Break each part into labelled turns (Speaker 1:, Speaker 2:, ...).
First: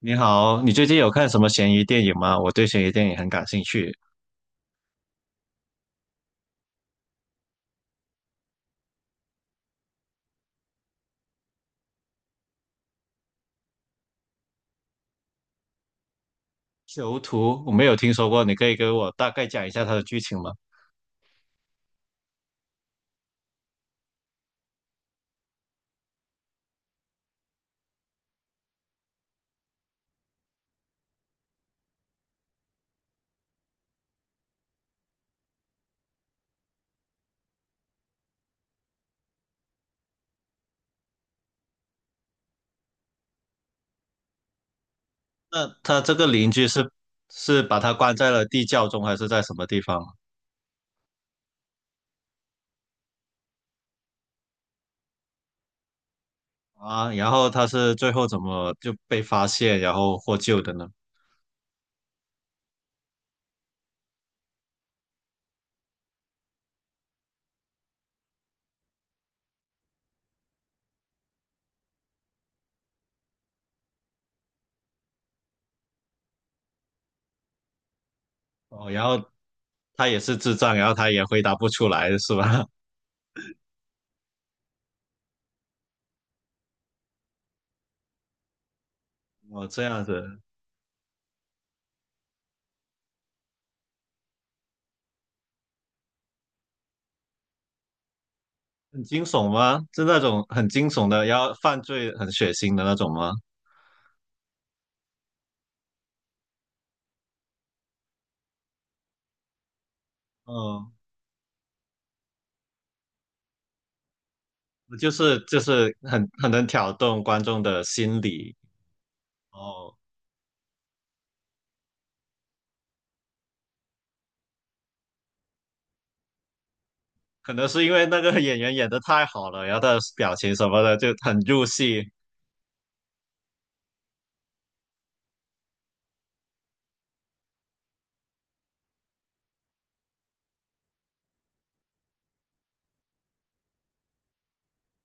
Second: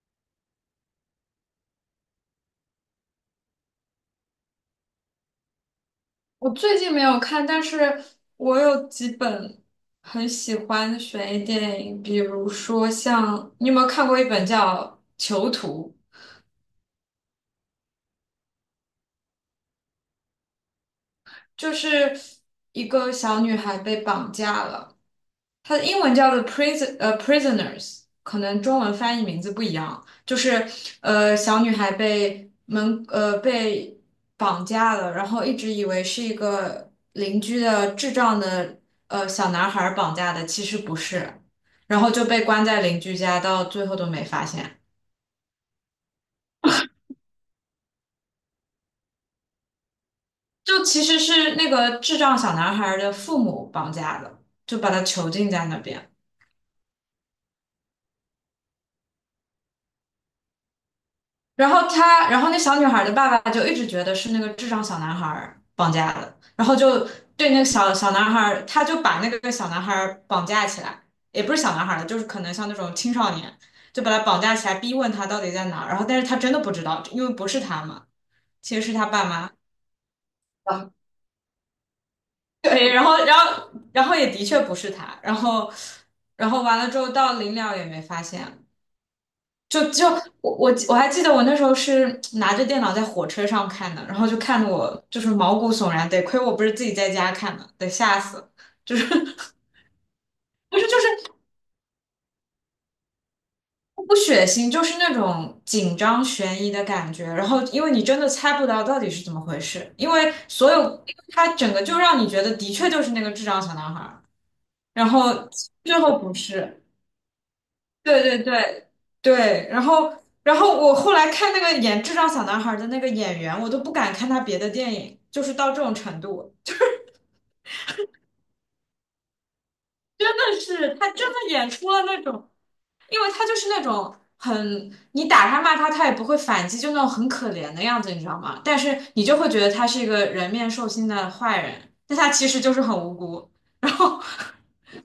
Speaker 1: 你好，你最近有看什么悬疑电影吗？我对悬疑电影很感兴趣。
Speaker 2: 我最近没有看，但是我有几本很喜欢的悬疑电影，比如说像，你有没有看过一本叫《囚徒》，
Speaker 1: 囚徒，我没有听说过，你可以给我大概讲一下它的剧情吗？
Speaker 2: 就是一个小女孩被绑架了。它的英文叫做 prison prisoners，可能中文翻译名字不一样，就是小女孩被绑架了，然后一直以为是一个邻居的智障的小男孩绑架的，其实不是，然后就被关在邻居家，到最后都没发现，
Speaker 1: 那他这个邻居是把他关在了地窖中，还是在什么地方
Speaker 2: 就其实是那个智障小男孩的父母绑架的，就把他囚禁在那边。
Speaker 1: 啊？然后他是最后怎么就被发现，然后获救的呢？
Speaker 2: 然后他，然后那小女孩的爸爸就一直觉得是那个智障小男孩绑架的，然后就对那个小男孩他就把那个小男孩绑架起来，也不是小男孩了，就是可能像那种青少年，就把他绑架起来，逼问他到底在哪儿，然后但是他真的不知道，因为不是他嘛，其实
Speaker 1: 哦，
Speaker 2: 是
Speaker 1: 然
Speaker 2: 他
Speaker 1: 后
Speaker 2: 爸妈。
Speaker 1: 他也是智障，然
Speaker 2: 啊，
Speaker 1: 后他也回答不出来，是吧？
Speaker 2: 对，然后，然后也的确不是他，然后，然后完了之后到临了也没发现，
Speaker 1: 哦，这
Speaker 2: 就
Speaker 1: 样
Speaker 2: 就
Speaker 1: 子
Speaker 2: 我还记得我那时候是拿着电脑在火车上看的，然后就看得我就是毛骨悚然，得亏我不是自己在家看的，得吓死了就
Speaker 1: 很
Speaker 2: 是。
Speaker 1: 惊悚 吗？是那种很
Speaker 2: 不是，
Speaker 1: 惊
Speaker 2: 就
Speaker 1: 悚的，
Speaker 2: 是
Speaker 1: 然后犯罪很血腥的那种吗？
Speaker 2: 不血腥，就是那种紧张悬疑的感觉。然后因为你真的猜不到到底是怎么回事，因为所有
Speaker 1: 嗯。
Speaker 2: 因为它整个就让你觉得的确就是那个智障小男孩儿，然
Speaker 1: 就是
Speaker 2: 后
Speaker 1: 就是
Speaker 2: 最后
Speaker 1: 很
Speaker 2: 不
Speaker 1: 很能
Speaker 2: 是。
Speaker 1: 挑动观众的心
Speaker 2: 对，对，
Speaker 1: 理
Speaker 2: 对，对，然
Speaker 1: 哦，
Speaker 2: 后然后我后来看那个演《智障小男孩》的那个演员，我都不敢看他别的电影，就是到这种程度。
Speaker 1: 可能是因为那个演员演的太好了，然后他的
Speaker 2: 真
Speaker 1: 表情
Speaker 2: 的
Speaker 1: 什么
Speaker 2: 是
Speaker 1: 的就
Speaker 2: 他真的
Speaker 1: 很入
Speaker 2: 演出了
Speaker 1: 戏，
Speaker 2: 那种，因为他就是那种很你打他骂他，他也不会反击，就那种很可怜的样子，你知道吗？但是你就会觉得他是一个人面兽心的坏人，但他其实就是很无辜。然后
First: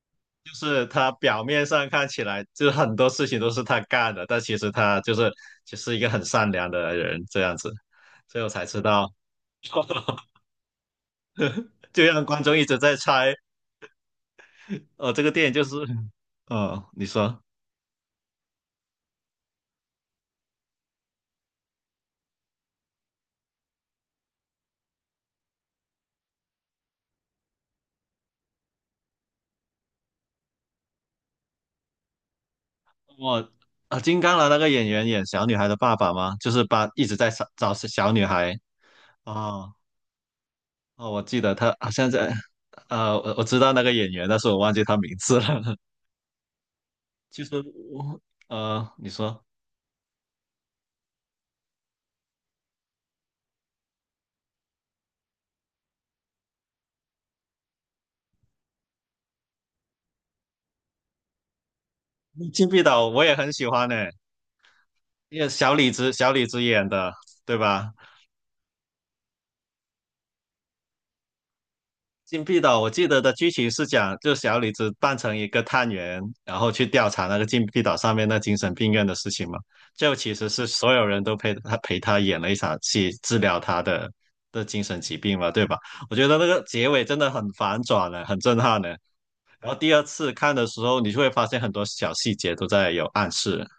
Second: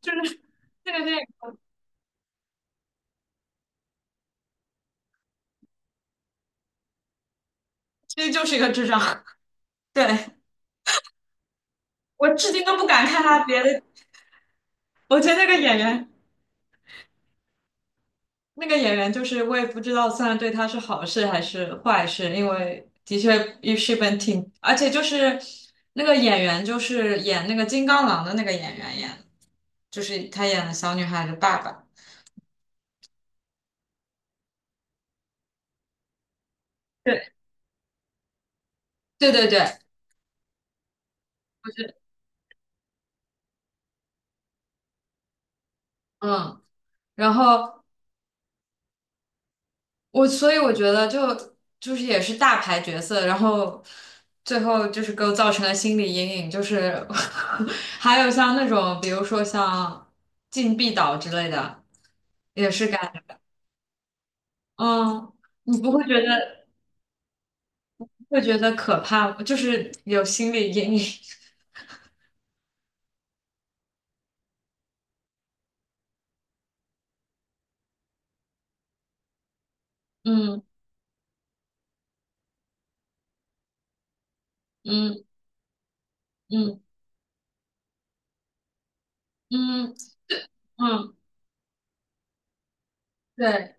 Speaker 2: 就是
Speaker 1: 就是
Speaker 2: 那个
Speaker 1: 他
Speaker 2: 电影
Speaker 1: 表面上看起来就是很多事情都是他干的，但其实他就是一个很善良的人这样子，
Speaker 2: 其实
Speaker 1: 所以
Speaker 2: 就
Speaker 1: 我
Speaker 2: 是一
Speaker 1: 才
Speaker 2: 个
Speaker 1: 知
Speaker 2: 智障。
Speaker 1: 道，
Speaker 2: 对，
Speaker 1: 就让
Speaker 2: 我
Speaker 1: 观
Speaker 2: 至
Speaker 1: 众一
Speaker 2: 今都
Speaker 1: 直
Speaker 2: 不
Speaker 1: 在
Speaker 2: 敢看
Speaker 1: 猜，
Speaker 2: 他别的，我
Speaker 1: 这
Speaker 2: 觉
Speaker 1: 个
Speaker 2: 得
Speaker 1: 电
Speaker 2: 那
Speaker 1: 影
Speaker 2: 个
Speaker 1: 就是，
Speaker 2: 演员。
Speaker 1: 你说
Speaker 2: 那个演员就是我也不知道算对他是好事还是坏事，因为的确也是本挺，而且就是那个演员就是演那个金刚狼的那个演员演的，就是他演了小女孩的爸爸。
Speaker 1: 我。啊，金刚狼那个演员演小女孩的爸爸吗？就是把一直在
Speaker 2: 对，
Speaker 1: 找小女孩
Speaker 2: 对，对，
Speaker 1: 哦，
Speaker 2: 对，
Speaker 1: 哦，我记得他好像在，我知道那个演员，但是我忘记他名字了。
Speaker 2: 嗯，然
Speaker 1: 其实
Speaker 2: 后
Speaker 1: 我，你说
Speaker 2: 我所以我觉得就就是也是大牌角色，然后最后就是给我造成了心理阴影，就是。 还有像那种比如说像禁闭岛之类的，
Speaker 1: 《禁
Speaker 2: 也
Speaker 1: 闭
Speaker 2: 是
Speaker 1: 岛》我
Speaker 2: 感。
Speaker 1: 也很喜欢呢，
Speaker 2: 嗯，
Speaker 1: 因为小
Speaker 2: 你
Speaker 1: 李
Speaker 2: 不会
Speaker 1: 子
Speaker 2: 觉
Speaker 1: 小李子
Speaker 2: 得
Speaker 1: 演的，对吧？
Speaker 2: 会觉得可怕，就是有心理阴影。
Speaker 1: 《禁闭岛》我记得的剧情是讲，就小李子扮成一个探员，然后去调查那个禁闭岛上面那精神病院的事情嘛。就其实
Speaker 2: 嗯
Speaker 1: 是所有人都陪他演了一场戏，治疗他的精神疾
Speaker 2: 嗯
Speaker 1: 病嘛，对吧？我觉得那个
Speaker 2: 嗯
Speaker 1: 结尾真的很反转呢，很震撼呢。然后第
Speaker 2: 嗯
Speaker 1: 二次看的时候，你
Speaker 2: 嗯，
Speaker 1: 就会发现很多小细节都在有暗示。
Speaker 2: 对，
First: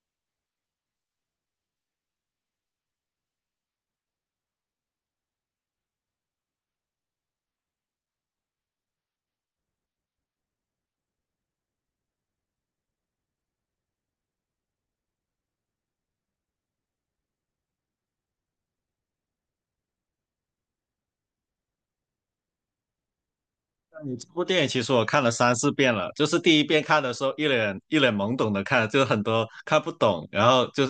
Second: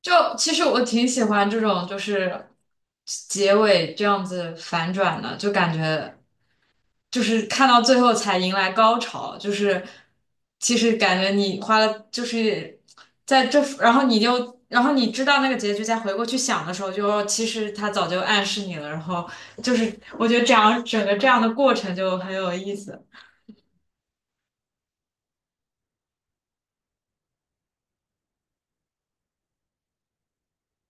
Speaker 2: 就其实我挺喜欢这种就是结尾这样子反转的，就感觉。就是看到最后才迎来高潮，就是其实感觉你花了就是在这，然后你就然后你知道那个结局，再回过去想的时候就，其实他早就暗示你了，然后就是我觉得这样整个这样的过程就很有意思。
Speaker 1: 那你这部电影其实我看了三四遍了，就是第一遍看的时候一脸懵懂的看，就很多看不懂，然后就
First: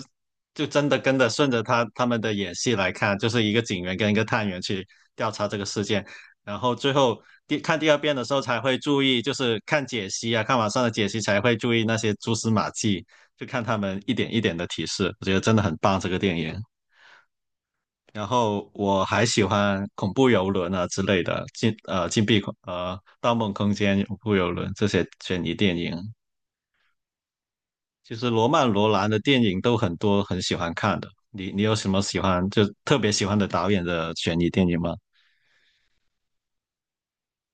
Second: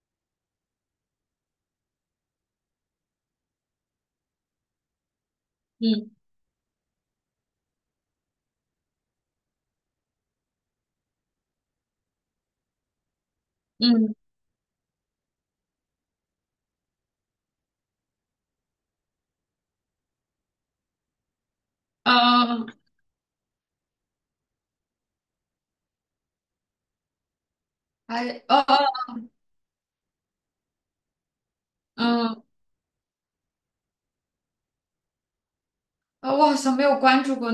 Speaker 1: 就真的跟着顺着他们的演戏来看，就是一个警员跟一个探员去调查这个事件，
Speaker 2: 嗯，
Speaker 1: 然后最后看第二遍的时候才会注意，就是看解析啊，看网上的解析才会注意那些蛛丝马迹，就看他们一
Speaker 2: 嗯，
Speaker 1: 点一点的提示，我觉得真的很棒这个电影。然后我还喜欢恐怖游轮啊之类的，禁呃禁闭恐
Speaker 2: 呃，
Speaker 1: 呃《盗梦空间》《恐怖游轮》这些悬疑电影。其实
Speaker 2: 还，
Speaker 1: 罗
Speaker 2: 哦
Speaker 1: 曼·
Speaker 2: 哦
Speaker 1: 罗兰的电影都很多，很喜欢看的。你有什么喜
Speaker 2: 嗯，
Speaker 1: 欢就特别喜欢的导演的悬疑电影吗？
Speaker 2: 啊，我好像没有关注过，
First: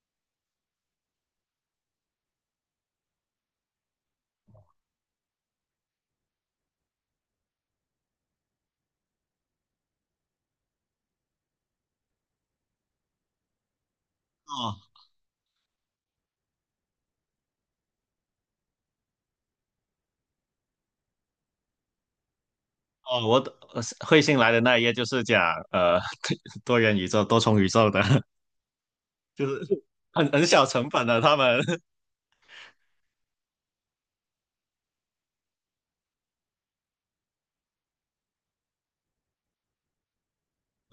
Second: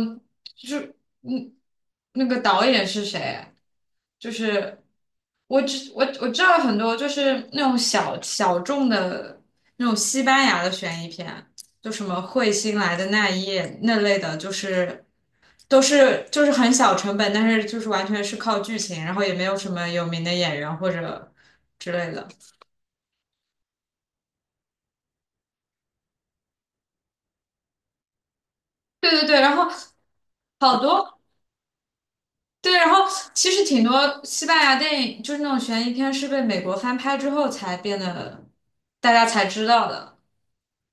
Speaker 2: 就是嗯，那个导演是谁？就是我只我知道很多，就是那种小小众的那种西班牙的悬疑片，就什么彗星来的那一夜那类的，就
Speaker 1: 哦
Speaker 2: 是都是就是很小成本，但是就是完全是靠剧情，然后也没有什么有名的演员或者之类的。
Speaker 1: 哦，我的彗星来的那一页就是讲呃 多元宇宙、多重宇宙的，
Speaker 2: 对，对， 对，
Speaker 1: 就
Speaker 2: 然后。
Speaker 1: 是很小
Speaker 2: 好
Speaker 1: 成本
Speaker 2: 多。
Speaker 1: 的他们。
Speaker 2: 对，然后其实挺多西班牙电影，就是那种悬疑片，是被美国翻拍之后才变得大家才知道的。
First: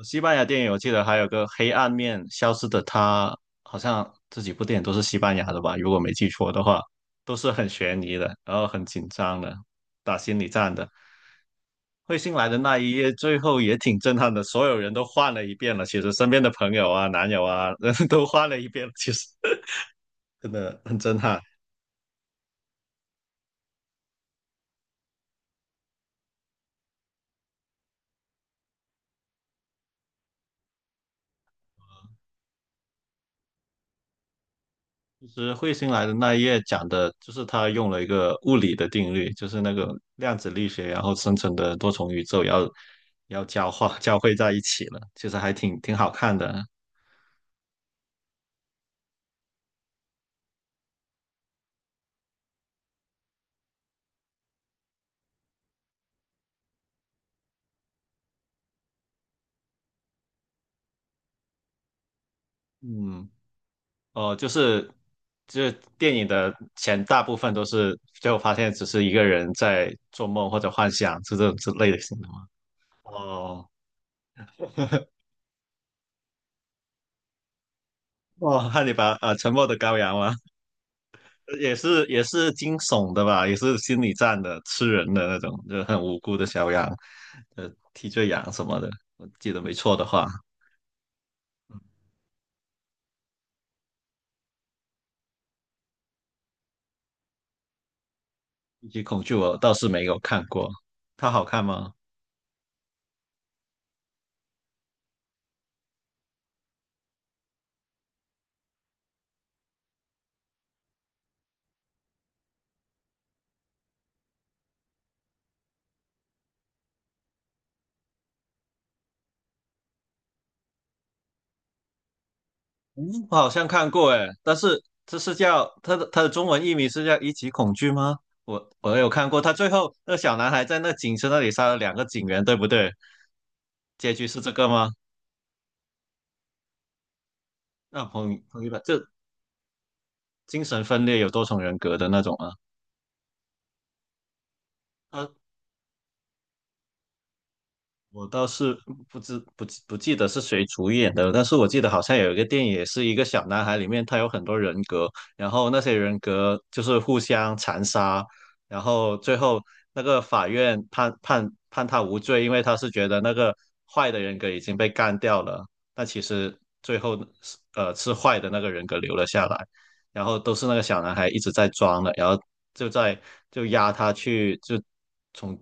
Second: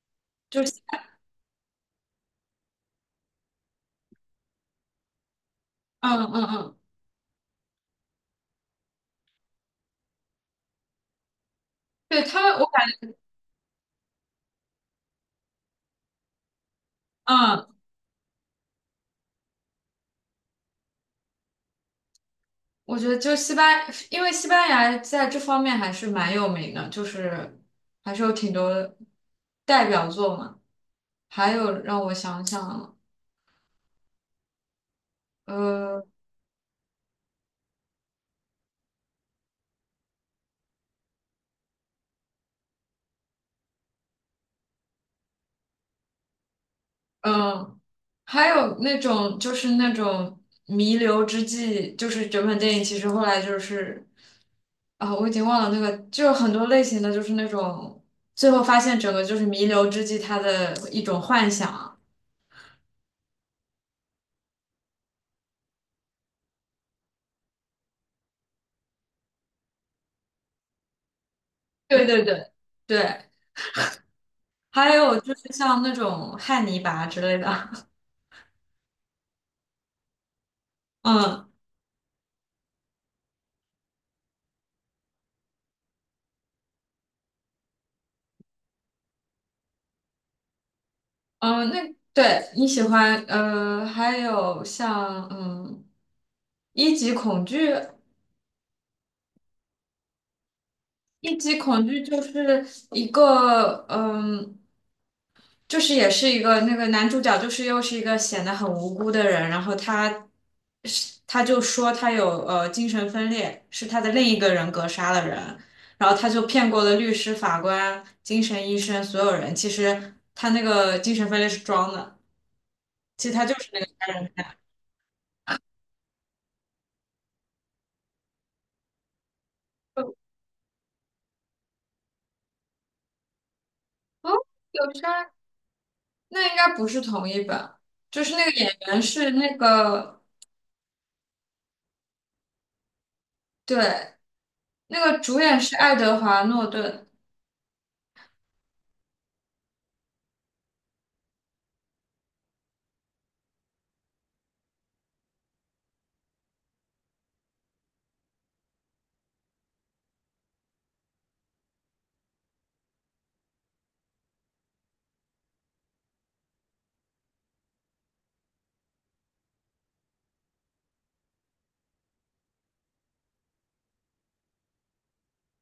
Speaker 1: 西班牙电
Speaker 2: 就
Speaker 1: 影
Speaker 2: 是，
Speaker 1: 我记得还有个《黑暗面》，消失的她，好像这几部电影都是西班牙的吧？如果没
Speaker 2: 嗯
Speaker 1: 记
Speaker 2: 嗯
Speaker 1: 错的
Speaker 2: 嗯，
Speaker 1: 话，都是很悬疑的，然后很紧张的，打心理战的。彗
Speaker 2: 对
Speaker 1: 星
Speaker 2: 他
Speaker 1: 来
Speaker 2: 们，
Speaker 1: 的
Speaker 2: 我
Speaker 1: 那
Speaker 2: 感，
Speaker 1: 一夜，最后也挺震撼的，所有人都换了一遍了。其实身边的朋友啊、男友
Speaker 2: 嗯，
Speaker 1: 啊，都换了一遍了其实 真的很震撼。
Speaker 2: 我觉得就西班，因为西班牙在这方面还是蛮有名的，就是还是有挺多代表作嘛。还有让我想想，
Speaker 1: 其实彗星来
Speaker 2: 呃。
Speaker 1: 的那一页讲的就是他用了一个物理的定律，就是那个量子力学，然后生成的多重宇宙要交化 交汇在一起了，其实还挺好看的。
Speaker 2: 嗯，还有那种就是那种弥留之际，就是整本电影其实后来就是我已经忘了那个，就是很多类型的，就是那种最后发现整个就是弥留之际他的一种幻想。
Speaker 1: 嗯，哦，就是电影的前大部分都是最后发现只是一个人在做梦或者幻想，是这种之类的
Speaker 2: 对，
Speaker 1: 型
Speaker 2: 对，
Speaker 1: 的吗？
Speaker 2: 对，对，
Speaker 1: 哦，
Speaker 2: 还有就是像那种汉尼拔之类的。
Speaker 1: 哇，汉你把呃《沉默的羔羊》吗？
Speaker 2: 嗯，
Speaker 1: 也是惊悚的吧，也是心理战的，吃人的那种，就很无辜的小羊，替罪羊什么的，我记得没错的话，
Speaker 2: 嗯，那对你喜欢还有像嗯一级恐惧。
Speaker 1: 《一级恐惧》我倒是没有看过，它
Speaker 2: 一
Speaker 1: 好
Speaker 2: 级
Speaker 1: 看
Speaker 2: 恐
Speaker 1: 吗？
Speaker 2: 惧就是一个，嗯，就是也是一个那个男主角，就是又是一个显得很无辜的人，然后他就说他有精神分裂，是他的另一个人格杀了人，然后他就骗过了律师、法官、精神医生所有人，其实他那个精神分裂是装的，
Speaker 1: 嗯，
Speaker 2: 其实
Speaker 1: 我
Speaker 2: 他
Speaker 1: 好
Speaker 2: 就
Speaker 1: 像
Speaker 2: 是那个
Speaker 1: 看
Speaker 2: 杀
Speaker 1: 过诶，
Speaker 2: 人。
Speaker 1: 但是这是叫它的中文译名是叫《一级恐惧》吗？我有看过，他最后那小男孩在那警车那里杀了两个警员，对不对？结局
Speaker 2: 哦，
Speaker 1: 是这个吗？
Speaker 2: 有杀，那应该不是同一本，
Speaker 1: 那
Speaker 2: 就
Speaker 1: 彭
Speaker 2: 是那
Speaker 1: 于
Speaker 2: 个
Speaker 1: 彭于
Speaker 2: 演
Speaker 1: 晏
Speaker 2: 员
Speaker 1: 就
Speaker 2: 是那个，
Speaker 1: 精神分裂有多重人格的那种啊。
Speaker 2: 对，那个
Speaker 1: 他
Speaker 2: 主演是爱德华诺顿。
Speaker 1: 我倒是不记得是谁主演的，但是我记得好像有一个电影也是一个小男孩，里面他有很多人格，然后那些人格就是互相残杀，然后最后那个法院判他无罪，因为他是觉得那个坏的人格已经被干掉了，但其实最后是坏的那个人格留了下来，然后都是那个小男孩一直在装的，然后就在就押他去，就从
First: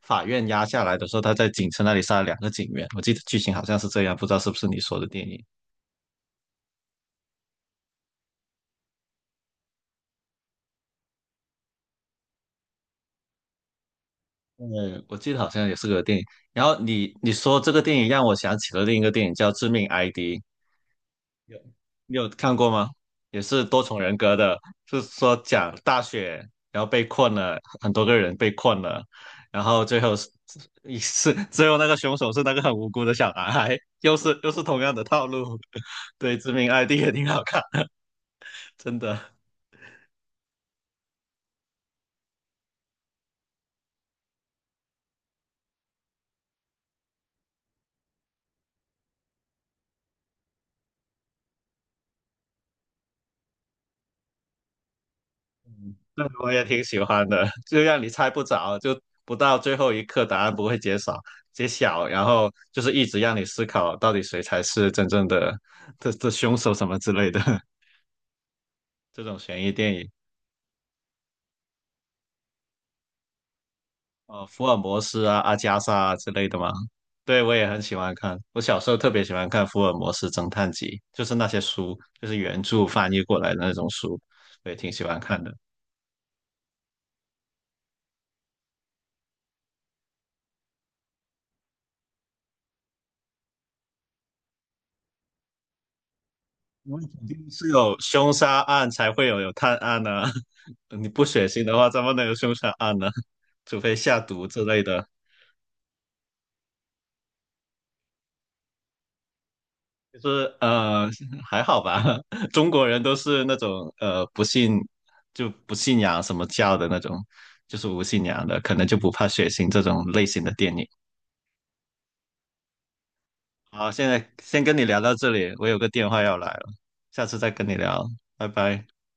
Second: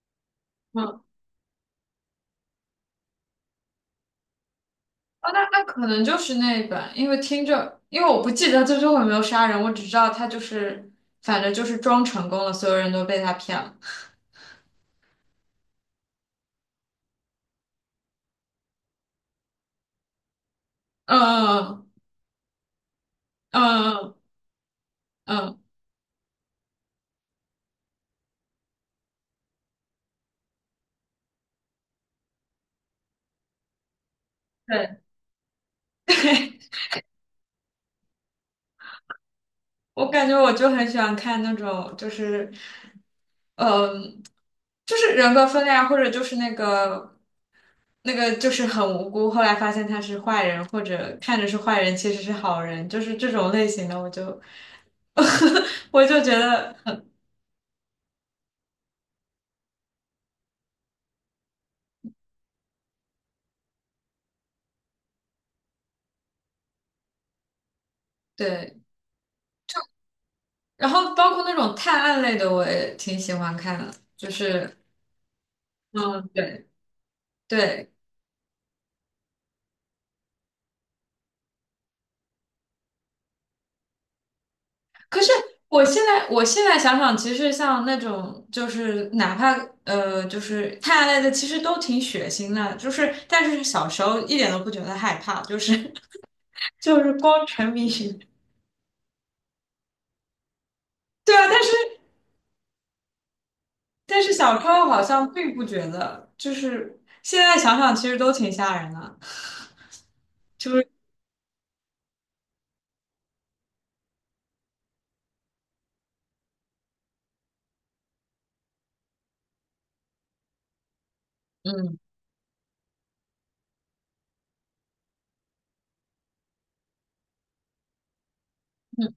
Speaker 1: 法院押下
Speaker 2: 嗯，
Speaker 1: 来
Speaker 2: 哦，
Speaker 1: 的时候，他在警车那里杀了两个警员。我记得剧情好像是这样，不知道是不是你说的电
Speaker 2: 那
Speaker 1: 影。
Speaker 2: 那可能就是那一版，因为听着，因为我不记得他最后有没有杀人，我只知道他就是，反正就是装成功了，所有人都被他骗了。
Speaker 1: 嗯，我记得好像也是个电影。然后你说这个电影让我想起了另一个电影叫《致命 ID》，
Speaker 2: 嗯
Speaker 1: 你有看过吗？也
Speaker 2: 嗯
Speaker 1: 是多重人
Speaker 2: 嗯
Speaker 1: 格的，是说
Speaker 2: 嗯，
Speaker 1: 讲大雪，然后被困了，很多个人被困了，然后最后是最后那个凶手是那个很无辜的小男孩，又是同样
Speaker 2: 对，
Speaker 1: 的套路。对，《致命 ID》也挺好看，真的，
Speaker 2: 我感觉我就很喜欢看那种，就是，嗯。就是人格分裂啊，或者就是那个就是很无辜，后来发现他是坏人，或者看着是坏人，其实是好人，就是这种类型的，我就。 我就
Speaker 1: 那
Speaker 2: 觉
Speaker 1: 我也
Speaker 2: 得
Speaker 1: 挺喜欢的，就让你猜不着，就不到最后一刻答案不会揭晓，然后就是一直让你思考到底谁才是真正的这凶手什么之类的
Speaker 2: 对。
Speaker 1: 这种悬疑电影。
Speaker 2: 然后包括那种探案类的，我也挺喜欢看的，就
Speaker 1: 呃，福尔
Speaker 2: 是
Speaker 1: 摩斯啊、阿加莎啊
Speaker 2: 嗯，
Speaker 1: 之类的
Speaker 2: 对，
Speaker 1: 吗？对，我也很
Speaker 2: 对。
Speaker 1: 喜欢看。我小时候特别喜欢看《福尔摩斯侦探集》，就是那些书，就是原著翻译过来的那种书，我也挺喜欢
Speaker 2: 可是
Speaker 1: 看的。
Speaker 2: 我现在想想，其实像那种就是哪怕就是探案类的，其实都挺血腥的，就是但是小时候一点都不觉得害怕，就是。
Speaker 1: 因为
Speaker 2: 就是
Speaker 1: 肯
Speaker 2: 光
Speaker 1: 定是
Speaker 2: 沉迷
Speaker 1: 有
Speaker 2: 于。
Speaker 1: 凶杀案才会有探案呢、你不
Speaker 2: 对啊，
Speaker 1: 血腥
Speaker 2: 但是
Speaker 1: 的话，怎么能有凶杀案呢？除非下
Speaker 2: 但是
Speaker 1: 毒
Speaker 2: 小
Speaker 1: 之
Speaker 2: 时
Speaker 1: 类
Speaker 2: 候好
Speaker 1: 的。
Speaker 2: 像并不觉得，就是现在想想其实都挺吓人的，
Speaker 1: 就是
Speaker 2: 就是
Speaker 1: 呃，还好吧。中国人都是那种不信不信仰什么教的那种，就是无信仰的，可能就不怕血腥这种类型的电影。
Speaker 2: 嗯，
Speaker 1: 好，现在先跟你聊到这里，我有个电话要来了，下次再跟你聊，拜拜。
Speaker 2: 嗯，